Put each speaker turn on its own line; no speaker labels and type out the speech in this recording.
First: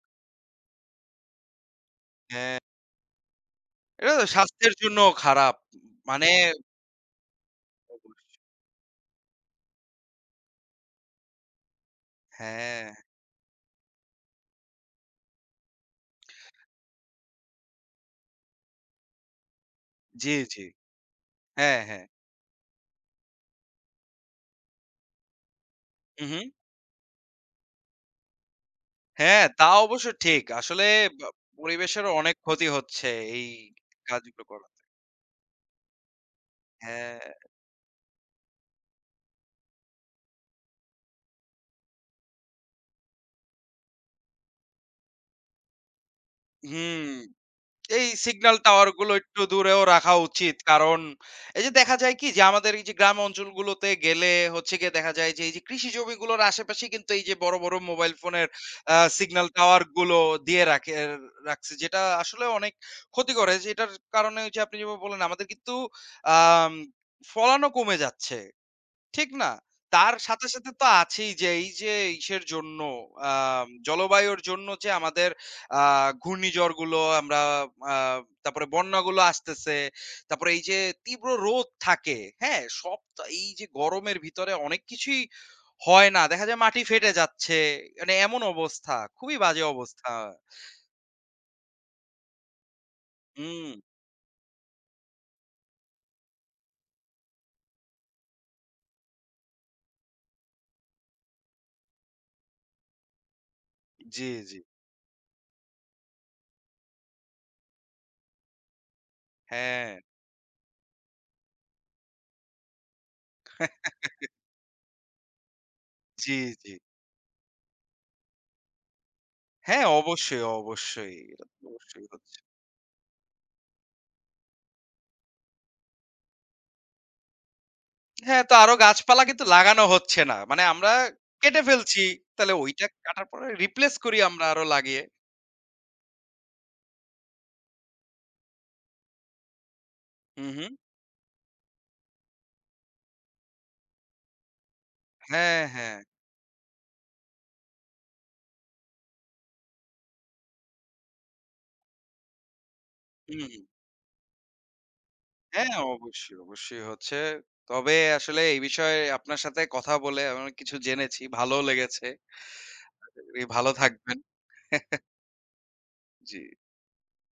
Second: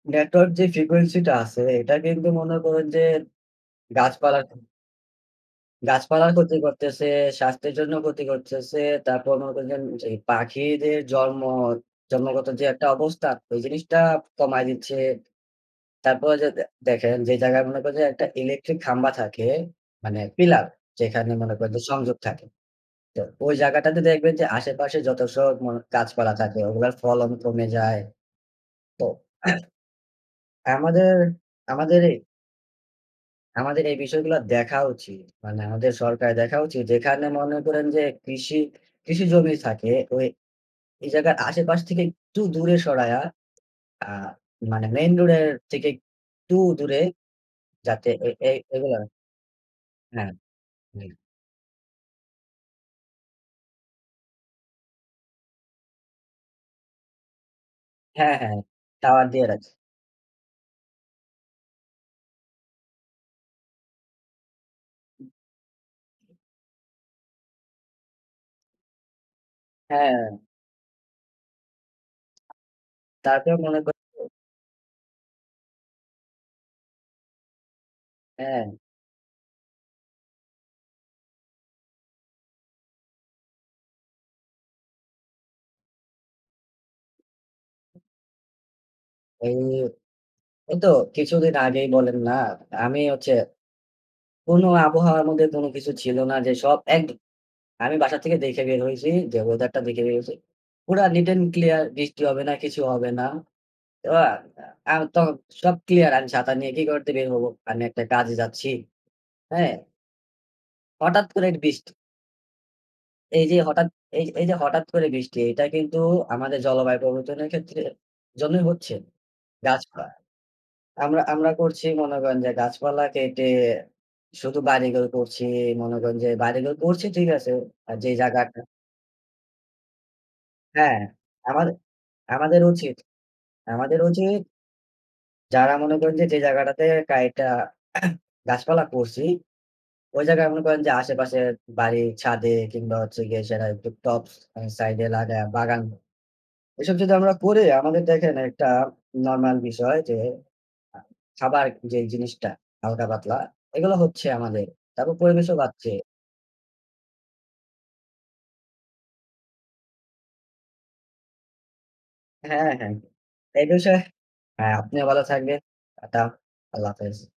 Network যে frequency টা আছে, এটা কিন্তু মনে
হ্যাঁ।
করুন যে,
এটা তো
গাছপালার ক্ষে
স্বাস্থ্যের জন্যও খারাপ। মানে
গাছপালার ক্ষতি করতেছে, স্বাস্থ্যের জন্য ক্ষতি করতেছে। তারপর মনে করছেন যে, পাখিদের জন্ম জন্মগত যে একটা
হ্যাঁ।
অবস্থা, ওই জিনিসটা কমায় দিচ্ছে। তারপর যে দে দেখেন যে, জায়গায় মনে করেন যে একটা ইলেকট্রিক খাম্বা থাকে মানে
জ্বী,
পিলার
জ্বী।
যেখানে মনে করেন
হ্যাঁ,
যে
হ্যাঁ।
সংযোগ থাকে। তো ওই জায়গাটাতে দেখবেন যে আশেপাশে যত সব মন গাছপালা
উহু।
থাকে, ওগুলোর ফলন কমে যায়। তো
হ্যাঁ, তা অবশ্যই ঠিক। আসলে,
আমাদের
প
আমাদের
পরিবেশেরও
এ
অনেক ক্ষতি হচ্ছে, এই
আমাদের এই বিষয়গুলো
কাজগুলো করাতে
দেখা উচিত। মানে, আমাদের সরকারের দেখা উচিত,
হ্যাঁ।
যেখানে মনে করেন যে কৃষি কৃষি জমি থাকে ওই এই জায়গার আশেপাশ থেকে একটু দূরে সরায়া আ মানে মেইন রোড এর থেকে একটু দূরে,
হুম। এই
যাতে এ এ
সিগনাল টাওয়ার
এগুলা
গুলো একটু দূরেও রাখা
হ্যাঁ,
উচিত। কারণ,
হুম।
এই যে দেখা যায় কি যে আমাদের এই যে গ্রাম অঞ্চলগুলোতে গেলে, হচ্ছে গিয়ে দেখা যায় যে, এই যে কৃষি জমিগুলোর আশেপাশে কিন্তু এই যে বড়, বড় মোবাইল
হ্যাঁ,
ফোনের
হ্যাঁ।
আ
টাওয়ার দিয়া
সিগনাল
রাখছে।
টাওয়ার গুলো দিয়ে রাখের রাখছে, যেটা আসলেও অনেক ক্ষতি করে। যেটার কারণে ওই যে আপনি যেভাবে বললেন,
[unintelligible]
আমাদের কিন্তু আম ফলনও কমে যাচ্ছে। ঠিক না? তার
হ্যাঁ।
সাথে, সাথে তো আছেই যে, এই যে ইসের জন্য,
তারপর
আম
মনে করেন যে
জলবায়ুর জন্য যে, আমাদের আ ঘূর্ণিঝড় গুলো আমরা আ তারপরে
হ্যাঁ।
বন্যা গুলো আসতেছে। তারপরে এই যে, তীব্র রোদ থাকে, হ্যাঁ? সব তো, এই যে গরমের ভিতরে অনেক কিছুই হয় না। দেখা যায়, মাটি ফেটে যাচ্ছে। মানে, এমন অবস্থা, খুবই
এই
বাজে অবস্থা।
এই তো কিছুদিন আগেই বলেন না আমি হচ্ছে,
হুম।
কোন আবহাওয়ার মধ্যে কোনো কিছু ছিল না যে, সব এক আমি বাসা থেকে দেইখা বের হইছি। যে ওয়েদারটা দেখে বের হইছি। পুরা নিট এন্ড ক্লিয়ার। বৃষ্টি হবে না, কিছু হবে না। তো আ
জ্বী, জ্বী।
আর তো সব ক্লিয়ার, আমি ছাতা নিয়ে কি করতে বের হব? আমি একটা কাজে যাচ্ছি। হ্যাঁ?
হ্যাঁ।
হঠাৎ করে বৃষ্টি। এই যে হঠাৎ এই যে এই যে হঠাৎ করে বৃষ্টি, এটা কিন্তু
জ্বী,
আমাদের
জ্বী।
জলবায়ু প্রবর্তনের ক্ষেত্রের জন্যই হচ্ছে
হ্যাঁ।
গাছপা
অবশ্যই, অবশ্যই।
আমরা
এটা
আমরা
তো
করছি
অবশ্যই
মনে
হচ্ছে।
করেন যে, গাছপালা কেটে শুধু বাড়ি-ঘর করছি। মনে করেন যে বাড়ি-ঘর করছি ঠিক আছে। আর যে
হ্যাঁ। তো,
জায়গাটা
আরো গাছপালা কিন্তু লাগানো হচ্ছে না। মানে, আমরা
হ্যাঁ।
কেটে
আমার
ফেলছি। তাইলে,
আমাদের
ওইটা
উচিত।
কাটার পরে রিপ্লেস
আমাদের
করি
উচিত
আমরা আরো লাগিয়ে।
যারা মনে করেন যে, যে জায়গাটাতে কাইটা গাছপালা করছি, ওই
হু,
জায়গায় মনে
হুম।
করেন যে, আশেপাশের বাড়ির ছাদে কিংবা হচ্ছে গিয়ে যারা একটু টবস সাইড এ লাগায়ে
হ্যাঁ,
বাগান।
হ্যাঁ।
এসব যদি আমরা করি, আমাদের দেখেন একটা নরমাল বিষয় যে, আ খাবার যেই জিনিসটা, হালকা-পাতলা,
হুম।
এগুলো হচ্ছে আমাদের। তবে পরিবেশও
হ্যাঁ।
বাচ্ছে।
অবশ্যই, অবশ্যই হচ্ছে। তবে আসলে এই বিষয়ে আপনার সাথে কথা বলে আমি অনেক কিছু জেনেছি। ভালোও লেগেছে।
হ্যাঁ, হ্যাঁ।
আশা করি
এই
ভালো
বিষয়
থাকবেন।
হ্যাঁ, আপনিও ভালো থাকবেন। আদাব।
জ্বী।
আল্লাহ হাফেজ।